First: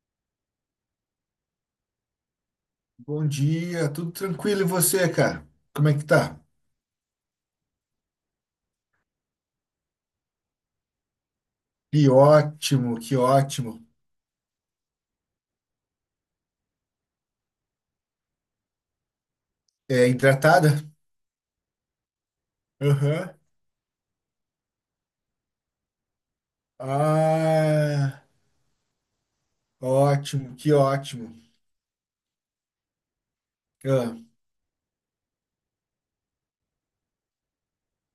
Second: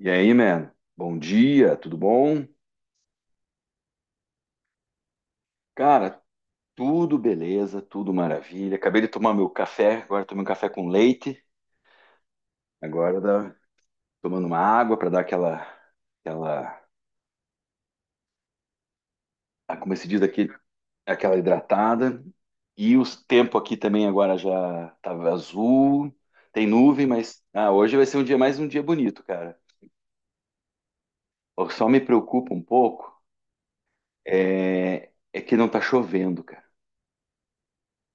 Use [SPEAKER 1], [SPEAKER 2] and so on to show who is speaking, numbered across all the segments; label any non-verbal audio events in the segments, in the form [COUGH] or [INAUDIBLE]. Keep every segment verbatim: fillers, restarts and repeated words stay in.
[SPEAKER 1] E aí, man? Bom dia, tudo bom?
[SPEAKER 2] Bom dia, tudo tranquilo e você, cara? Como é que
[SPEAKER 1] Cara,
[SPEAKER 2] tá?
[SPEAKER 1] tudo beleza, tudo maravilha. Acabei de tomar meu café, agora tomei um café com leite.
[SPEAKER 2] Que ótimo, que
[SPEAKER 1] Agora dá-
[SPEAKER 2] ótimo.
[SPEAKER 1] Tomando uma água para dar aquela, aquela, ah, como
[SPEAKER 2] É
[SPEAKER 1] se diz aqui,
[SPEAKER 2] hidratada?
[SPEAKER 1] aquela hidratada. E o
[SPEAKER 2] Aham.
[SPEAKER 1] tempo aqui também agora já tava azul, tem nuvem, mas ah, hoje vai ser um
[SPEAKER 2] Ah,
[SPEAKER 1] dia mais um dia bonito, cara.
[SPEAKER 2] ótimo, que ótimo.
[SPEAKER 1] Eu só me preocupa um pouco
[SPEAKER 2] Ah,
[SPEAKER 1] é, é que não tá chovendo, cara.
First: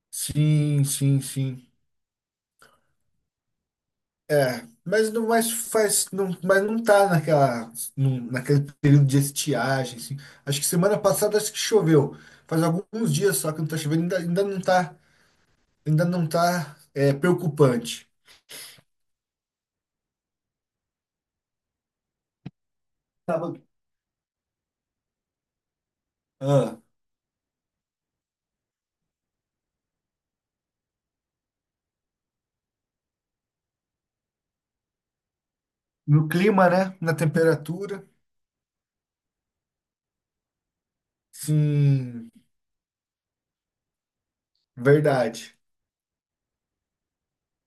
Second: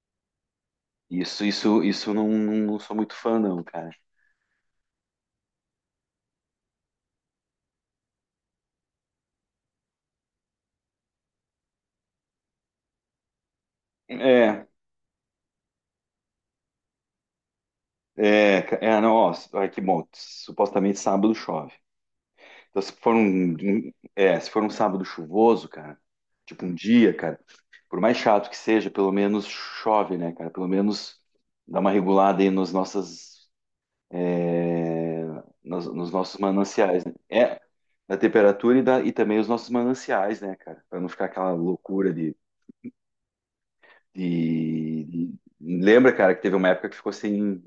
[SPEAKER 2] sim, sim,
[SPEAKER 1] Isso,
[SPEAKER 2] sim.
[SPEAKER 1] isso, isso eu não, não sou muito fã, não, cara.
[SPEAKER 2] É, mas não mais faz, não, mas não tá naquela, num- naquele período de estiagem, assim. Acho que semana passada acho que choveu. Faz alguns dias só que não tá chovendo, ainda, ainda não
[SPEAKER 1] É,
[SPEAKER 2] tá, ainda não tá, é, preocupante.
[SPEAKER 1] é, ca- é, não, ó, ai, que bom, supostamente sábado chove. Então, se for
[SPEAKER 2] Tava,
[SPEAKER 1] um, um- é, se for um sábado chuvoso, cara, tipo um dia, cara, por mais chato que seja, pelo menos chove, né, cara? Pelo menos dá uma regulada aí nos nossas, é, nos, nos
[SPEAKER 2] No
[SPEAKER 1] nossos
[SPEAKER 2] clima, né?
[SPEAKER 1] mananciais, né?
[SPEAKER 2] Na
[SPEAKER 1] É,
[SPEAKER 2] temperatura.
[SPEAKER 1] da temperatura e, da, e também os nossos mananciais, né, cara? Pra não ficar aquela loucura
[SPEAKER 2] Sim,
[SPEAKER 1] de, de, de-
[SPEAKER 2] verdade.
[SPEAKER 1] lembra, cara, que teve uma época que ficou sem,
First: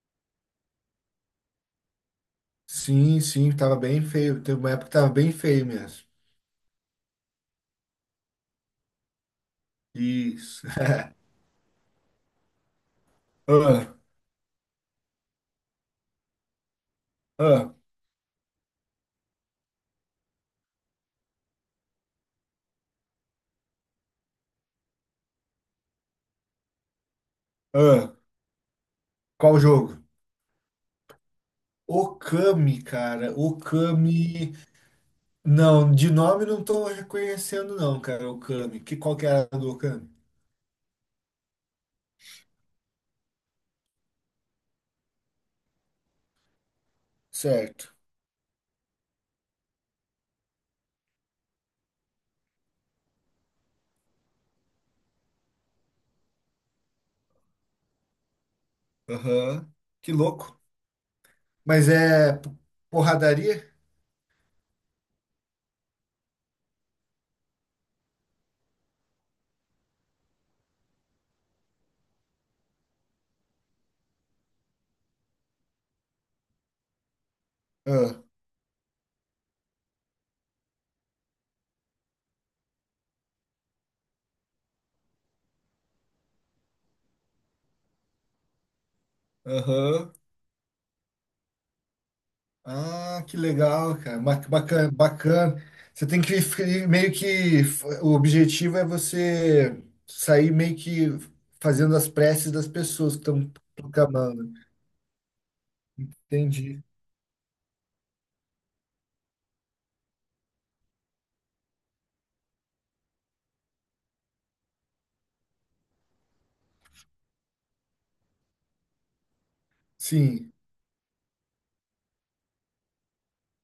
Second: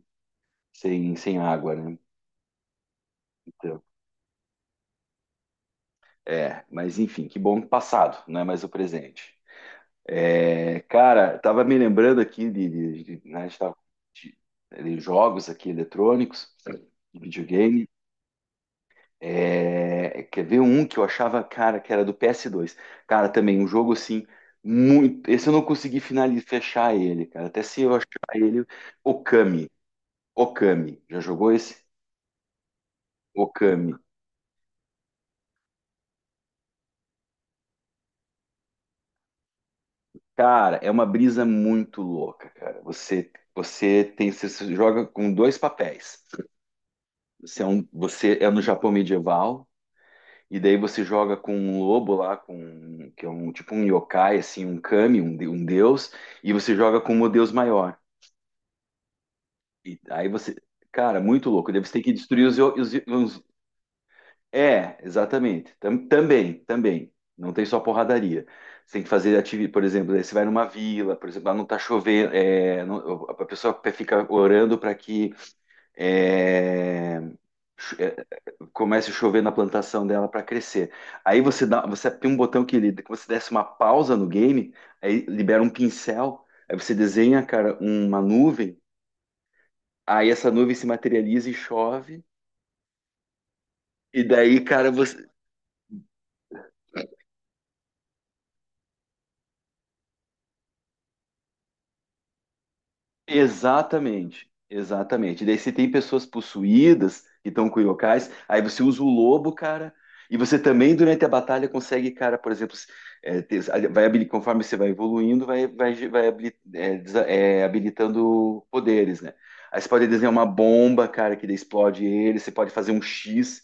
[SPEAKER 1] sem, sem água, né?
[SPEAKER 2] Sim, sim, tava bem feio. Teve uma época que tava bem feio mesmo.
[SPEAKER 1] É, mas enfim, que bom que passado, não é mais o presente.
[SPEAKER 2] Isso.
[SPEAKER 1] É,
[SPEAKER 2] [LAUGHS]
[SPEAKER 1] cara, tava me lembrando aqui de, de- de- né, a gente tava
[SPEAKER 2] Ah,
[SPEAKER 1] de, de jogos aqui eletrônicos, de
[SPEAKER 2] ah,
[SPEAKER 1] videogame. É, quer ver um que eu achava, cara, que era do P S dois. Cara, também um jogo assim, muito. Esse eu não consegui finalizar, fechar ele, cara. Até se eu achar
[SPEAKER 2] ah.
[SPEAKER 1] ele,
[SPEAKER 2] Qual
[SPEAKER 1] Okami.
[SPEAKER 2] jogo?
[SPEAKER 1] Okami. Já jogou esse?
[SPEAKER 2] Okami, cara.
[SPEAKER 1] Okami.
[SPEAKER 2] Okami. Não, de nome não tô reconhecendo, não, cara. Okami. Que, qual que era a do Okami?
[SPEAKER 1] Cara, é uma brisa muito louca, cara. Você, você tem, você se joga com dois papéis. Você é, um,
[SPEAKER 2] Certo.
[SPEAKER 1] você é no Japão medieval e daí você joga com um lobo lá, com um, que é um tipo um yokai, assim, um kami, um, de- um deus, e você joga com um deus maior.
[SPEAKER 2] Aham.
[SPEAKER 1] E
[SPEAKER 2] Que
[SPEAKER 1] aí você,
[SPEAKER 2] louco.
[SPEAKER 1] cara, muito louco. Daí
[SPEAKER 2] Mas
[SPEAKER 1] você tem que
[SPEAKER 2] é
[SPEAKER 1] destruir
[SPEAKER 2] p-
[SPEAKER 1] os, yo- os,
[SPEAKER 2] porradaria?
[SPEAKER 1] é, exatamente. Tam- também, também. Não tem só porradaria. Você tem que fazer atividade, por exemplo, daí você vai numa vila, por exemplo, lá não tá chovendo, é, não- a pessoa pe- fica orando para que é, cho- é,
[SPEAKER 2] Ah,
[SPEAKER 1] comece a chover na plantação dela para crescer. Aí você dá, você aperta um botão que ele, que você desse uma pausa no game, aí libera um pincel, aí você desenha, cara, uma nuvem,
[SPEAKER 2] aham.
[SPEAKER 1] aí essa nuvem se materializa e chove.
[SPEAKER 2] Ah, que legal, cara.
[SPEAKER 1] E
[SPEAKER 2] Ba-
[SPEAKER 1] daí, cara,
[SPEAKER 2] Bacana,
[SPEAKER 1] você,
[SPEAKER 2] bacana. Você tem que fi- meio que o objetivo é você sair meio que fazendo as preces das pessoas que estão
[SPEAKER 1] exatamente,
[SPEAKER 2] proclamando.
[SPEAKER 1] exatamente. Daí você tem pessoas
[SPEAKER 2] Entendi.
[SPEAKER 1] possuídas que estão com yokais, aí você usa o lobo, cara, e você também durante a batalha consegue, cara, por exemplo, s- é, ter- vai, habili- conforme você vai evoluindo, vai, vai, vai habili- é, desa- é, habilitando poderes, né? Aí você pode desenhar uma
[SPEAKER 2] Sim,
[SPEAKER 1] bomba, cara, que daí explode ele, você pode fazer um X,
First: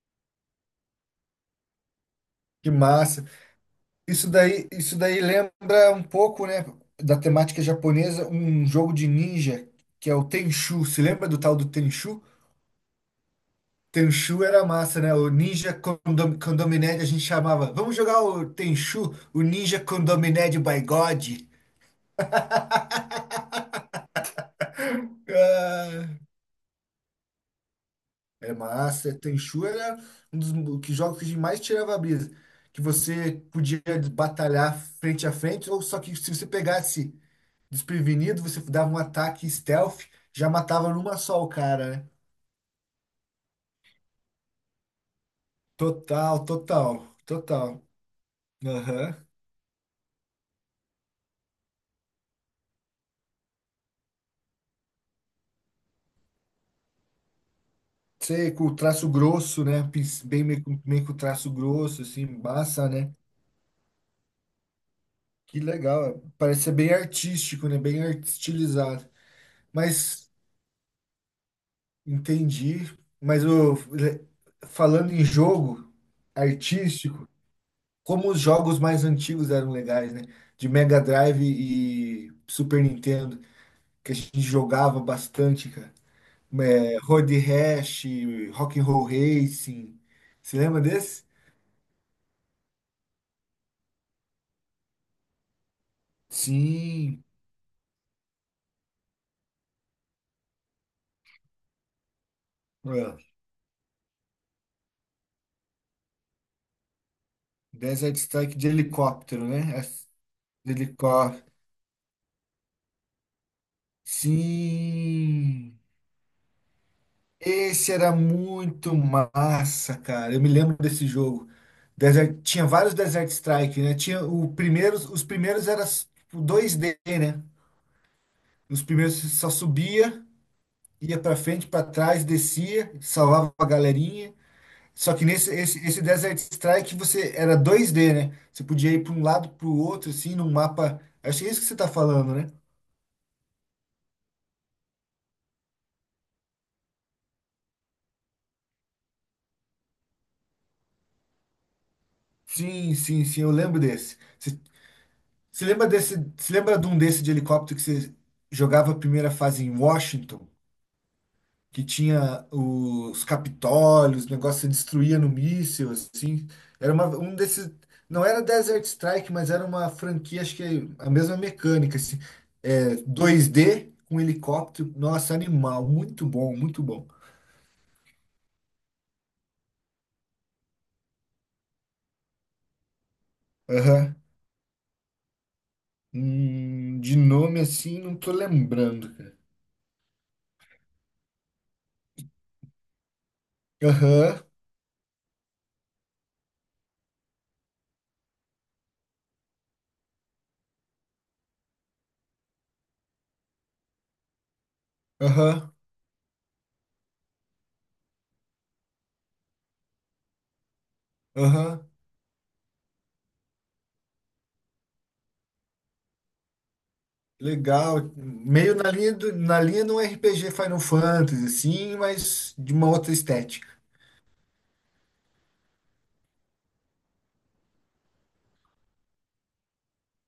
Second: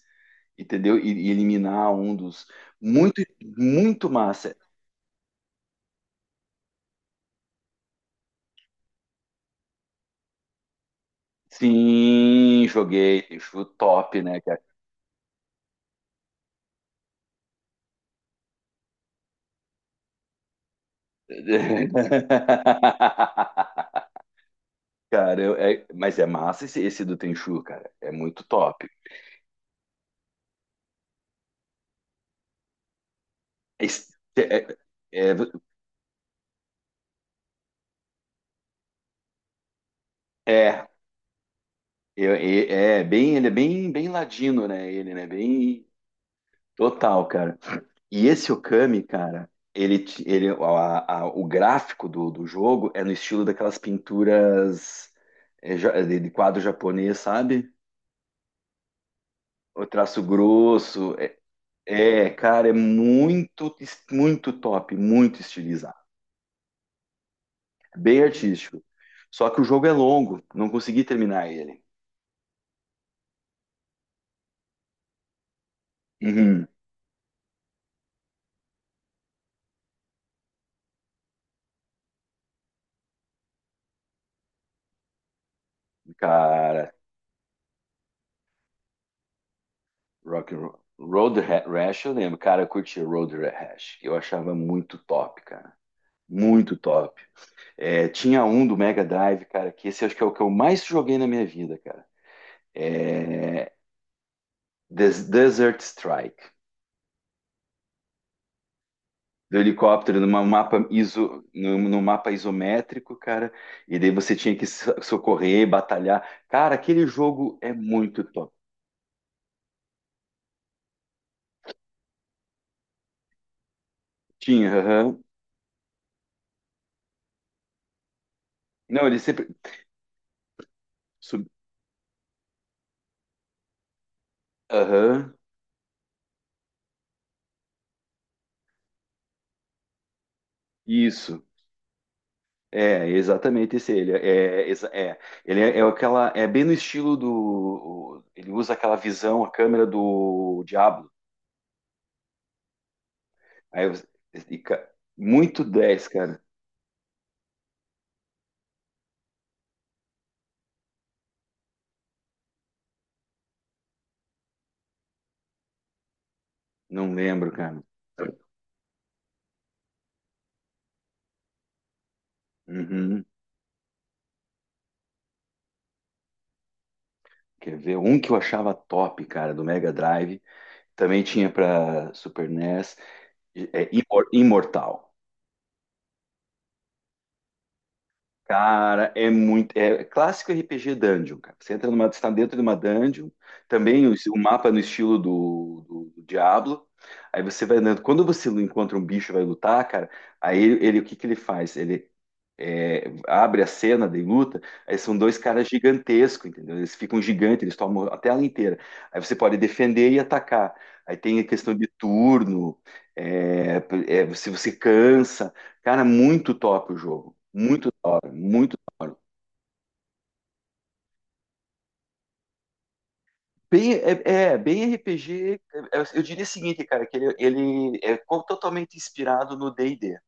[SPEAKER 1] entendeu? E, e eliminar um dos.
[SPEAKER 2] que
[SPEAKER 1] Muito,
[SPEAKER 2] massa.
[SPEAKER 1] muito
[SPEAKER 2] Isso
[SPEAKER 1] massa.
[SPEAKER 2] daí, isso daí lembra um pouco, né, da temática japonesa, um jogo de ninja que é o Tenchu. Se lembra do tal do Tenchu?
[SPEAKER 1] Sim, joguei, acho top, né.
[SPEAKER 2] Tenchu era massa, né? O Ninja Condom Condominé a gente chamava. Vamos jogar o Tenchu, o Ninja Condominé de By God.
[SPEAKER 1] [LAUGHS] Cara, eu- é-
[SPEAKER 2] Ah,
[SPEAKER 1] mas é massa esse, esse do Tenchu, cara. É muito
[SPEAKER 2] é
[SPEAKER 1] top.
[SPEAKER 2] massa. Tenchu era um dos mo- que jogos que a gente mais tirava a brisa. Que você podia
[SPEAKER 1] Esse- É,
[SPEAKER 2] batalhar frente a
[SPEAKER 1] é,
[SPEAKER 2] frente, ou só que se você pegasse desprevenido, você dava um ataque stealth, já
[SPEAKER 1] é, é,
[SPEAKER 2] matava numa só o cara, né?
[SPEAKER 1] eu- é- É bem, ele é bem, bem ladino, né? Ele, né? Bem
[SPEAKER 2] Total, total,
[SPEAKER 1] total, cara.
[SPEAKER 2] total.
[SPEAKER 1] E esse Okami,
[SPEAKER 2] Aham.
[SPEAKER 1] cara, ele, te- ele, a- a- o gráfico do, do jogo é no estilo daquelas pinturas é, ja- de de quadro japonês, sabe?
[SPEAKER 2] Sei, com traço grosso, né?
[SPEAKER 1] O
[SPEAKER 2] Pis-
[SPEAKER 1] traço
[SPEAKER 2] Bem meio, com- meio
[SPEAKER 1] grosso.
[SPEAKER 2] com
[SPEAKER 1] É,
[SPEAKER 2] traço grosso, assim,
[SPEAKER 1] é, cara, é
[SPEAKER 2] massa, né?
[SPEAKER 1] muito, muito top, muito
[SPEAKER 2] Que
[SPEAKER 1] estilizado.
[SPEAKER 2] legal. É. Parece ser bem artístico, né? Bem
[SPEAKER 1] Bem
[SPEAKER 2] art-
[SPEAKER 1] artístico.
[SPEAKER 2] estilizado.
[SPEAKER 1] Só que o jogo é
[SPEAKER 2] Mas
[SPEAKER 1] longo, não consegui terminar ele.
[SPEAKER 2] entendi. Mas o, falando em jogo
[SPEAKER 1] Uhum.
[SPEAKER 2] artístico, como os jogos mais antigos eram legais, né? De Mega Drive e Super Nintendo, que a gente jogava bastante, cara.
[SPEAKER 1] Cara,
[SPEAKER 2] É, Road Rash, Rock and Roll Racing.
[SPEAKER 1] Rock
[SPEAKER 2] Você
[SPEAKER 1] and Roll.
[SPEAKER 2] lembra desse?
[SPEAKER 1] Road Ra- Rash, eu lembro, cara, eu curtia Road Ra- Rash, eu achava muito top, cara, muito top.
[SPEAKER 2] Sim.
[SPEAKER 1] É, tinha um do Mega Drive, cara, que esse acho que é o que eu mais joguei na minha vida, cara. É, Des- Desert Strike,
[SPEAKER 2] Desert Strike de helicóptero,
[SPEAKER 1] do
[SPEAKER 2] né? As-
[SPEAKER 1] helicóptero numa
[SPEAKER 2] De
[SPEAKER 1] mapa
[SPEAKER 2] helicóptero.
[SPEAKER 1] iso, num, num mapa isométrico, cara, e daí você tinha que so- socorrer,
[SPEAKER 2] Sim!
[SPEAKER 1] batalhar. Cara, aquele jogo é
[SPEAKER 2] Esse era
[SPEAKER 1] muito.
[SPEAKER 2] muito massa, cara. Eu me lembro desse jogo. Desert- Tinha vários Desert Strike, né? Tinha o
[SPEAKER 1] Tinha,
[SPEAKER 2] primeiros,
[SPEAKER 1] aham.
[SPEAKER 2] os primeiros eram tipo, dois D, né? Os
[SPEAKER 1] Não,
[SPEAKER 2] primeiros
[SPEAKER 1] ele
[SPEAKER 2] você
[SPEAKER 1] sempre.
[SPEAKER 2] só subia, ia pra
[SPEAKER 1] sub-
[SPEAKER 2] frente, pra trás, descia, salvava a galerinha. Só que
[SPEAKER 1] Aham.
[SPEAKER 2] nesse esse, esse Desert Strike você era dois D, né? Você podia ir pra um lado, pro outro, assim, num mapa. Acho
[SPEAKER 1] Isso.
[SPEAKER 2] que é isso que você tá falando, né?
[SPEAKER 1] É, exatamente esse. Ele é, exa- é, ele é, é aquela. É bem no estilo do. Ele usa aquela visão, a câmera do Diablo.
[SPEAKER 2] Sim, sim, sim, eu lembro
[SPEAKER 1] Aí você-
[SPEAKER 2] desse.
[SPEAKER 1] e
[SPEAKER 2] Você
[SPEAKER 1] ca- Muito
[SPEAKER 2] você lembra
[SPEAKER 1] dez,
[SPEAKER 2] desse,
[SPEAKER 1] cara.
[SPEAKER 2] você lembra de um desse de helicóptero que você jogava a primeira fase em Washington, que tinha os Capitólios, o negócio se destruía no míssil, assim? Era uma,
[SPEAKER 1] Não
[SPEAKER 2] um
[SPEAKER 1] lembro,
[SPEAKER 2] desses,
[SPEAKER 1] cara.
[SPEAKER 2] não era Desert Strike, mas era uma franquia, acho que é a mesma mecânica, assim, é,
[SPEAKER 1] Uhum.
[SPEAKER 2] dois D com helicóptero, nossa, animal, muito bom, muito bom.
[SPEAKER 1] Quer ver? Um que eu achava top, cara, do Mega Drive. Também tinha pra Super NES. É,
[SPEAKER 2] Aham.
[SPEAKER 1] Imor- Imortal.
[SPEAKER 2] Hum, de nome assim, não tô
[SPEAKER 1] Cara,
[SPEAKER 2] lembrando,
[SPEAKER 1] é
[SPEAKER 2] cara.
[SPEAKER 1] muito. É clássico R P G Dungeon, cara. Você entra numa, está dentro de uma dungeon, também o, o
[SPEAKER 2] Aham,
[SPEAKER 1] mapa é no estilo do, do, do Diablo. Aí você vai andando. Quando você encontra um bicho e vai lutar, cara, aí ele, ele- o que que ele faz? Ele, é, abre a cena de luta, aí são dois caras
[SPEAKER 2] aham,
[SPEAKER 1] gigantescos, entendeu? Eles ficam gigantes, eles tomam a tela inteira. Aí você pode defender e atacar. Aí tem a questão de
[SPEAKER 2] aham.
[SPEAKER 1] turno, é, é, se você cansa. Cara, muito top o jogo. Muito
[SPEAKER 2] Legal,
[SPEAKER 1] top,
[SPEAKER 2] meio
[SPEAKER 1] muito.
[SPEAKER 2] na linha do, na linha de um R P G Final Fantasy, sim, mas de uma outra estética.
[SPEAKER 1] Bem, é, é, bem R P G. é, Eu diria o seguinte, cara, que ele, ele é co- totalmente inspirado no D e D,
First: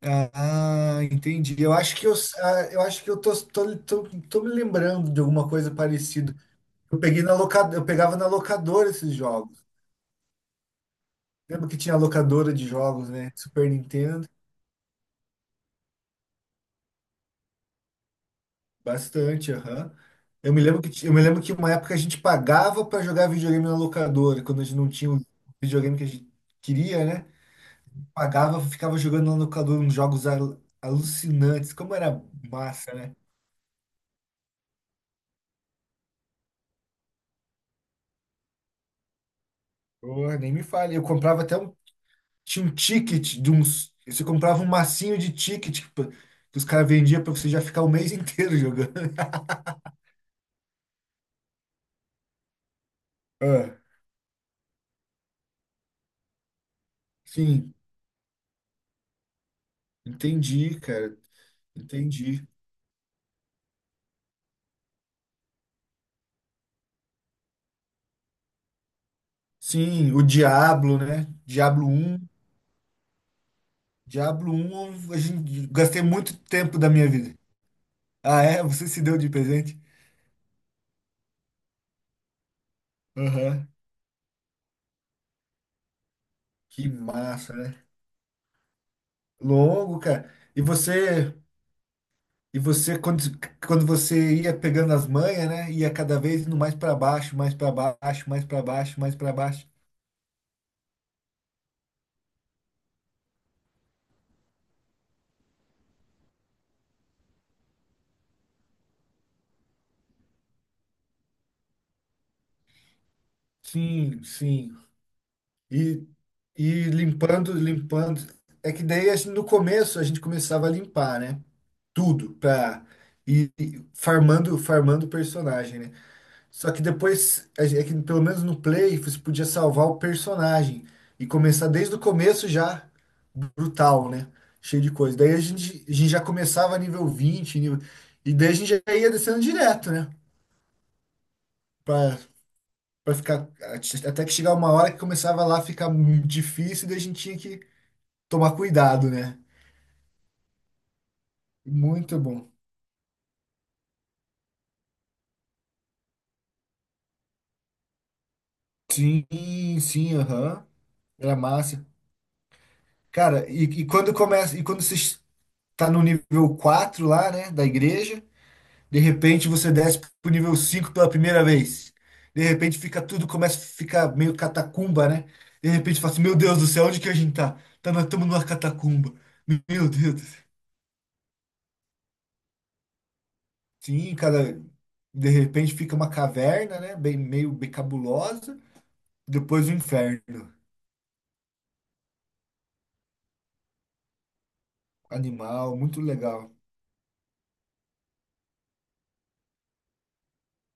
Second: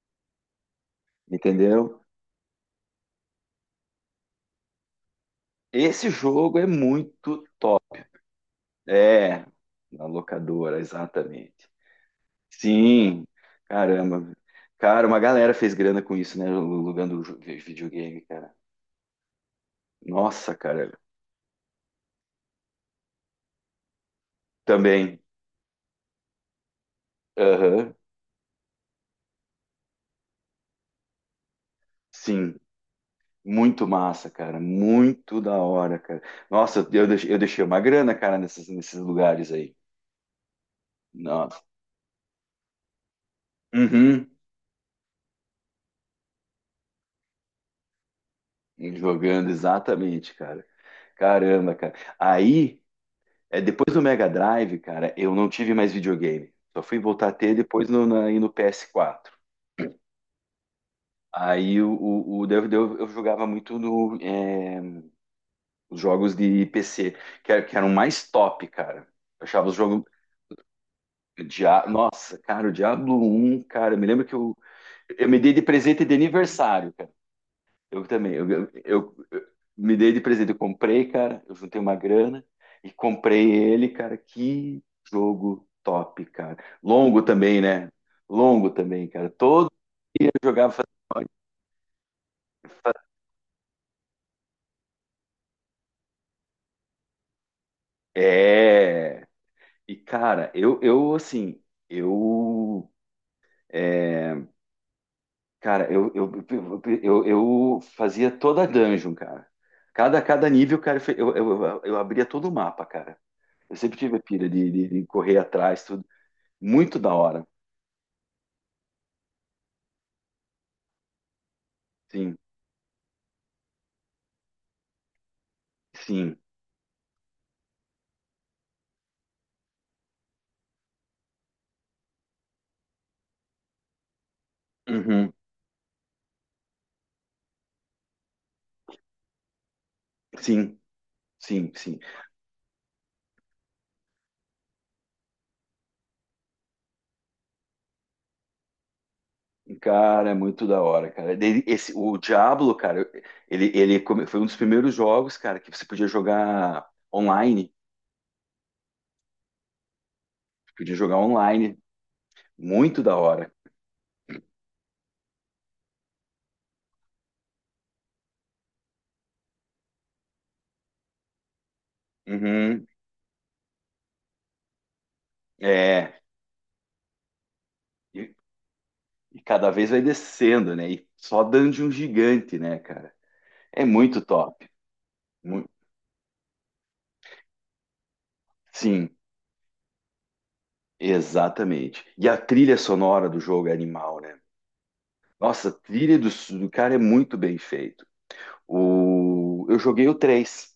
[SPEAKER 2] Ah, entendi. Eu acho
[SPEAKER 1] entendeu?
[SPEAKER 2] que eu, ah, eu acho que eu tô, tô, tô, tô me lembrando de alguma coisa
[SPEAKER 1] Esse
[SPEAKER 2] parecida.
[SPEAKER 1] jogo é
[SPEAKER 2] Eu peguei na
[SPEAKER 1] muito.
[SPEAKER 2] locadora, eu pegava na locadora esses
[SPEAKER 1] É,
[SPEAKER 2] jogos.
[SPEAKER 1] na locadora, exatamente.
[SPEAKER 2] Lembro que tinha locadora de jogos,
[SPEAKER 1] Sim,
[SPEAKER 2] né? Super Nintendo,
[SPEAKER 1] caramba. Cara, uma galera fez grana com isso, né? Alugando jo- videogame, cara.
[SPEAKER 2] bastante, aham. Eu
[SPEAKER 1] Nossa,
[SPEAKER 2] me lembro que,
[SPEAKER 1] cara.
[SPEAKER 2] ti- eu me lembro que uma época a gente pagava para jogar videogame na locadora, quando a gente não tinha
[SPEAKER 1] Também.
[SPEAKER 2] o videogame que a gente queria, né?
[SPEAKER 1] Aham.
[SPEAKER 2] Pagava, ficava jogando lá no calor uns jogos al- alucinantes. Como era
[SPEAKER 1] Sim.
[SPEAKER 2] massa, né?
[SPEAKER 1] Muito massa, cara. Muito da hora, cara. Nossa, eu deixei, eu deixei uma grana, cara, nesses, nesses lugares aí.
[SPEAKER 2] Porra, nem me fale. Eu comprava até
[SPEAKER 1] Nossa.
[SPEAKER 2] um. Tinha um ticket de uns. Você
[SPEAKER 1] Uhum.
[SPEAKER 2] comprava um massinho de ticket que, que os caras vendiam pra você já ficar o mês [LAUGHS] inteiro jogando.
[SPEAKER 1] Jogando, exatamente, cara. Caramba, cara. Aí, é,
[SPEAKER 2] Ah,
[SPEAKER 1] depois do Mega Drive, cara, eu não tive mais videogame. Só fui voltar a ter
[SPEAKER 2] sim,
[SPEAKER 1] depois no, na, aí no P S quatro.
[SPEAKER 2] entendi, cara.
[SPEAKER 1] Aí o, o, o-
[SPEAKER 2] Entendi.
[SPEAKER 1] eu, eu- Eu jogava muito no, é, os jogos de P C, que, era- que eram mais top, cara. Eu achava os jogos.
[SPEAKER 2] Sim, o Diablo, né?
[SPEAKER 1] Dia...
[SPEAKER 2] Diablo um,
[SPEAKER 1] Nossa, cara, o Diablo um, cara, eu me lembro que
[SPEAKER 2] Diablo
[SPEAKER 1] eu,
[SPEAKER 2] um, a
[SPEAKER 1] eu me dei de
[SPEAKER 2] gente, gastei
[SPEAKER 1] presente de
[SPEAKER 2] muito tempo da
[SPEAKER 1] aniversário,
[SPEAKER 2] minha
[SPEAKER 1] cara.
[SPEAKER 2] vida.
[SPEAKER 1] Eu também,
[SPEAKER 2] Ah,
[SPEAKER 1] eu,
[SPEAKER 2] é?
[SPEAKER 1] eu,
[SPEAKER 2] Você se
[SPEAKER 1] eu-
[SPEAKER 2] deu de
[SPEAKER 1] eu
[SPEAKER 2] presente?
[SPEAKER 1] me dei de presente, eu comprei, cara, eu juntei uma grana e comprei
[SPEAKER 2] Aham.
[SPEAKER 1] ele, cara. Que jogo top, cara.
[SPEAKER 2] Que
[SPEAKER 1] Longo
[SPEAKER 2] massa,
[SPEAKER 1] também,
[SPEAKER 2] né?
[SPEAKER 1] né? Longo também, cara. Todo
[SPEAKER 2] Longo,
[SPEAKER 1] dia
[SPEAKER 2] cara.
[SPEAKER 1] eu
[SPEAKER 2] E
[SPEAKER 1] jogava. fazia-
[SPEAKER 2] você E você, quando, quando você ia pegando as manhas, né? Ia cada vez indo mais para baixo, mais para baixo, mais para baixo, mais
[SPEAKER 1] É.
[SPEAKER 2] para baixo.
[SPEAKER 1] E, cara, eu, eu assim, eu. é, cara, eu, eu, eu, eu, eu fazia toda a dungeon, cara. Cada, cada nível, cara, eu, eu, eu, eu abria todo o mapa, cara. Eu sempre tive a
[SPEAKER 2] Sim,
[SPEAKER 1] pira de,
[SPEAKER 2] sim.
[SPEAKER 1] de, de correr atrás, tudo.
[SPEAKER 2] E, e
[SPEAKER 1] Muito da hora.
[SPEAKER 2] limpando, limpando. É que daí, assim, no começo, a gente começava a limpar, né? Tudo,
[SPEAKER 1] Sim,
[SPEAKER 2] para ir ir farmando, farmando o personagem, né?
[SPEAKER 1] sim.
[SPEAKER 2] Só que depois, é é que pelo menos no Play, você podia salvar o personagem e começar desde o começo já brutal, né? Cheio de coisa.
[SPEAKER 1] Uhum.
[SPEAKER 2] Daí a gente, a gente já começava nível vinte nível. E daí a gente já ia descendo direto, né?
[SPEAKER 1] Sim, sim, sim.
[SPEAKER 2] Pra, pra ficar. Até que chegar uma hora que começava lá a ficar muito difícil, e daí a gente tinha que tomar cuidado, né?
[SPEAKER 1] Cara, é muito da hora, cara. Daí Esse, o
[SPEAKER 2] Muito bom.
[SPEAKER 1] Diablo, cara, ele, ele come- foi um dos primeiros jogos, cara, que você podia jogar online.
[SPEAKER 2] Sim, sim, aham.
[SPEAKER 1] Podia jogar
[SPEAKER 2] Era
[SPEAKER 1] online.
[SPEAKER 2] massa.
[SPEAKER 1] Muito da
[SPEAKER 2] Cara,
[SPEAKER 1] hora.
[SPEAKER 2] e, e quando começa, e quando você está no nível quatro lá, né, da igreja, de repente você desce pro nível cinco pela primeira vez. De repente
[SPEAKER 1] Uhum,
[SPEAKER 2] fica tudo, começa a ficar meio catacumba, né? De repente fala
[SPEAKER 1] é,
[SPEAKER 2] assim, meu Deus do céu, onde que a gente tá? Tá na, tamo
[SPEAKER 1] e,
[SPEAKER 2] numa catacumba.
[SPEAKER 1] e cada
[SPEAKER 2] Meu
[SPEAKER 1] vez vai
[SPEAKER 2] Deus do céu.
[SPEAKER 1] descendo, né? E só dungeon gigante, né, cara? É
[SPEAKER 2] Sim,
[SPEAKER 1] muito
[SPEAKER 2] cada
[SPEAKER 1] top.
[SPEAKER 2] de
[SPEAKER 1] Mu-
[SPEAKER 2] repente fica uma caverna, né? Bem, meio bem cabulosa.
[SPEAKER 1] Sim,
[SPEAKER 2] Depois o inferno.
[SPEAKER 1] exatamente. E a trilha sonora do jogo é animal, né? Nossa, a
[SPEAKER 2] Animal, muito
[SPEAKER 1] trilha do,
[SPEAKER 2] legal.
[SPEAKER 1] do cara é muito bem feito. O, eu joguei o três.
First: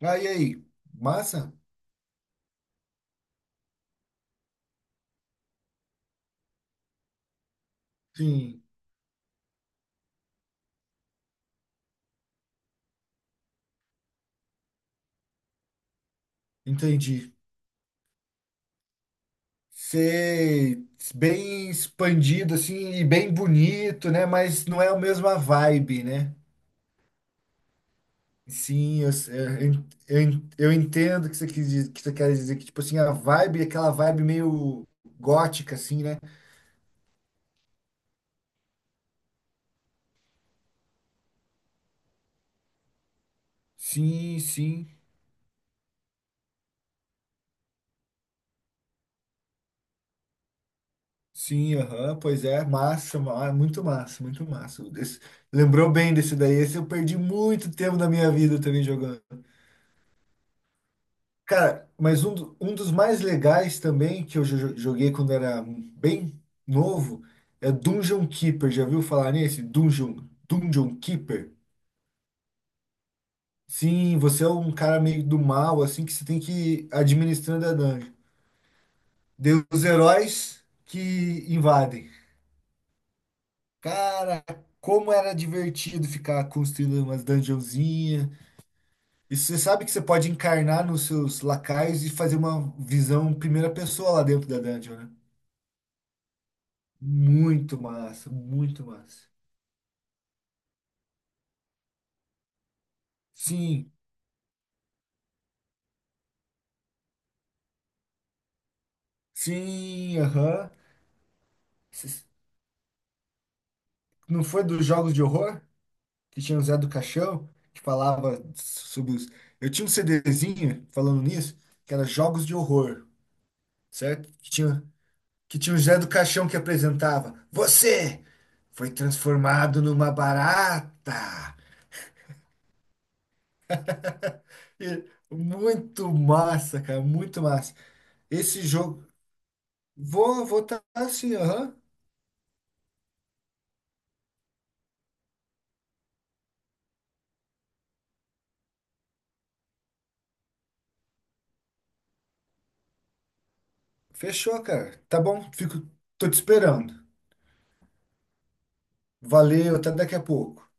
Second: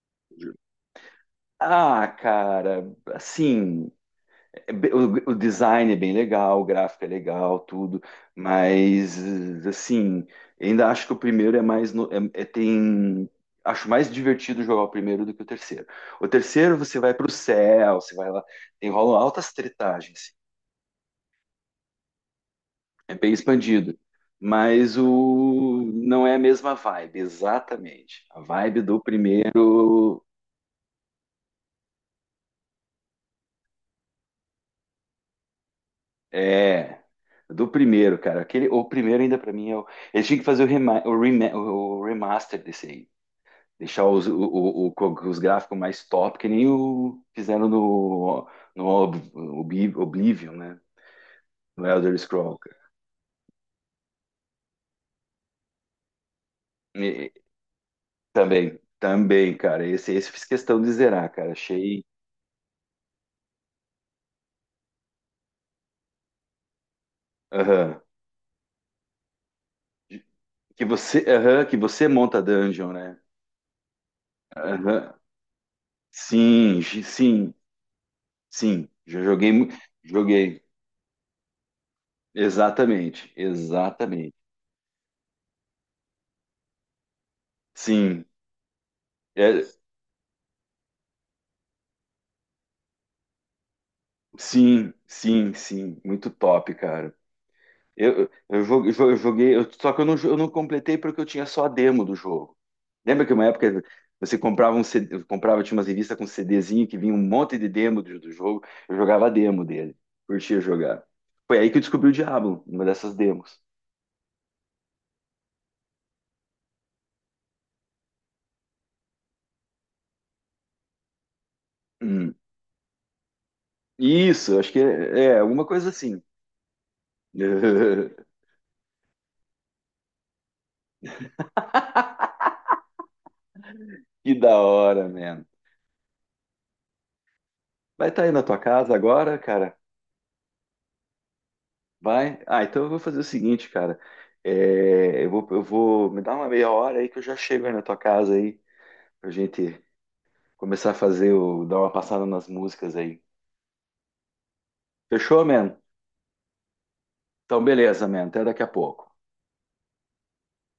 [SPEAKER 2] Ah, e aí? Massa?
[SPEAKER 1] Ah, cara, assim. É be- O, o design é bem legal, o gráfico é legal, tudo,
[SPEAKER 2] Sim,
[SPEAKER 1] mas assim, ainda acho que o primeiro é mais no- é, é- tem acho mais divertido jogar o primeiro do que o terceiro. O terceiro você vai para o
[SPEAKER 2] entendi.
[SPEAKER 1] céu, você vai lá, tem rolam altas tretagens, assim,
[SPEAKER 2] Ser bem expandido, assim, e
[SPEAKER 1] é bem
[SPEAKER 2] bem
[SPEAKER 1] expandido,
[SPEAKER 2] bonito, né? Mas não é
[SPEAKER 1] mas
[SPEAKER 2] a mesma
[SPEAKER 1] o
[SPEAKER 2] vibe,
[SPEAKER 1] não é
[SPEAKER 2] né?
[SPEAKER 1] a mesma vibe, exatamente. A vibe
[SPEAKER 2] Sim,
[SPEAKER 1] do
[SPEAKER 2] eu, eu,
[SPEAKER 1] primeiro.
[SPEAKER 2] eu eu entendo que você quis, dizer- que você quer dizer que, tipo assim, a vibe, aquela vibe meio gótica, assim, né?
[SPEAKER 1] É, do primeiro, cara. Aquele, o primeiro ainda pra mim é o. Eles tinham que fazer o, rema, o, rema- o remaster desse aí. Deixar os, o,
[SPEAKER 2] Sim,
[SPEAKER 1] o-
[SPEAKER 2] sim,
[SPEAKER 1] o- com os gráficos mais top, que nem o fizeram no, no Ob- Ob- Oblivion, né?
[SPEAKER 2] sim,
[SPEAKER 1] No Elder
[SPEAKER 2] aham, pois
[SPEAKER 1] Scrolls,
[SPEAKER 2] é,
[SPEAKER 1] cara.
[SPEAKER 2] massa, ma- muito massa, muito massa. Esse- lembrou bem desse daí, esse eu perdi
[SPEAKER 1] E-
[SPEAKER 2] muito tempo da minha vida
[SPEAKER 1] Também,
[SPEAKER 2] também jogando.
[SPEAKER 1] também, cara. Esse, esse eu fiz questão de zerar, cara.
[SPEAKER 2] Cara,
[SPEAKER 1] Achei.
[SPEAKER 2] mas um, do- um dos mais legais também, que eu jo- joguei quando era bem novo, é
[SPEAKER 1] Aham.
[SPEAKER 2] Dungeon Keeper, já viu falar nesse? Dungeon,
[SPEAKER 1] Que
[SPEAKER 2] Dungeon
[SPEAKER 1] você,
[SPEAKER 2] Keeper?
[SPEAKER 1] aham, que você monta dungeon, né?
[SPEAKER 2] Sim, você é um cara
[SPEAKER 1] Aham.
[SPEAKER 2] meio do mal, assim, que você tem que
[SPEAKER 1] Sim,
[SPEAKER 2] ir
[SPEAKER 1] gi- sim,
[SPEAKER 2] administrando a dungeon.
[SPEAKER 1] sim. Já joguei,
[SPEAKER 2] Deu
[SPEAKER 1] mu-
[SPEAKER 2] os heróis
[SPEAKER 1] joguei.
[SPEAKER 2] que invadem.
[SPEAKER 1] Exatamente, exatamente.
[SPEAKER 2] Cara, como era divertido ficar construindo umas
[SPEAKER 1] Sim,
[SPEAKER 2] dungeonzinhas. E você
[SPEAKER 1] é,
[SPEAKER 2] sabe que você pode encarnar nos seus lacaios e fazer uma visão primeira pessoa lá dentro da
[SPEAKER 1] sim,
[SPEAKER 2] dungeon, né?
[SPEAKER 1] sim, sim, muito top, cara.
[SPEAKER 2] Muito massa,
[SPEAKER 1] Eu, eu,
[SPEAKER 2] muito
[SPEAKER 1] jo- jo- eu
[SPEAKER 2] massa.
[SPEAKER 1] joguei, eu- só que eu não, jo- eu não completei porque eu tinha só a demo do jogo. Lembra que uma época
[SPEAKER 2] Sim,
[SPEAKER 1] você comprava um C D, comprava, tinha umas revistas com CDzinho que vinha um monte de demo do, do jogo, eu jogava a demo dele,
[SPEAKER 2] sim,
[SPEAKER 1] curtia
[SPEAKER 2] aham.
[SPEAKER 1] jogar. Foi aí que eu descobri o
[SPEAKER 2] Cês-
[SPEAKER 1] Diablo, uma dessas demos.
[SPEAKER 2] Não foi dos jogos de horror? Que tinha o Zé do Caixão, que falava sobre os. Eu tinha um CDzinho falando nisso, que era
[SPEAKER 1] Hum.
[SPEAKER 2] Jogos de Horror, certo? Que
[SPEAKER 1] Isso, acho que
[SPEAKER 2] tinha,
[SPEAKER 1] é, é
[SPEAKER 2] que
[SPEAKER 1] alguma
[SPEAKER 2] tinha o
[SPEAKER 1] coisa
[SPEAKER 2] Zé do
[SPEAKER 1] assim.
[SPEAKER 2] Caixão que apresentava.
[SPEAKER 1] [LAUGHS]
[SPEAKER 2] Você foi transformado numa barata.
[SPEAKER 1] Que
[SPEAKER 2] [LAUGHS]
[SPEAKER 1] da
[SPEAKER 2] E
[SPEAKER 1] hora, mano.
[SPEAKER 2] Muito massa, cara, muito massa.
[SPEAKER 1] Vai estar aí na tua
[SPEAKER 2] Esse
[SPEAKER 1] casa
[SPEAKER 2] jogo.
[SPEAKER 1] agora, cara?
[SPEAKER 2] Vou votar assim, aham.
[SPEAKER 1] Vai? Ah, então eu vou fazer o seguinte, cara. É, eu vou, eu vou me dar uma meia hora aí que eu já chego aí na tua casa aí, pra gente começar a fazer o, dar uma passada nas músicas aí.
[SPEAKER 2] Fechou, cara. Tá
[SPEAKER 1] Fechou,
[SPEAKER 2] bom,
[SPEAKER 1] man?
[SPEAKER 2] fico. Tô te esperando.
[SPEAKER 1] Então beleza, man. Até daqui a pouco.
[SPEAKER 2] Valeu, até daqui a pouco.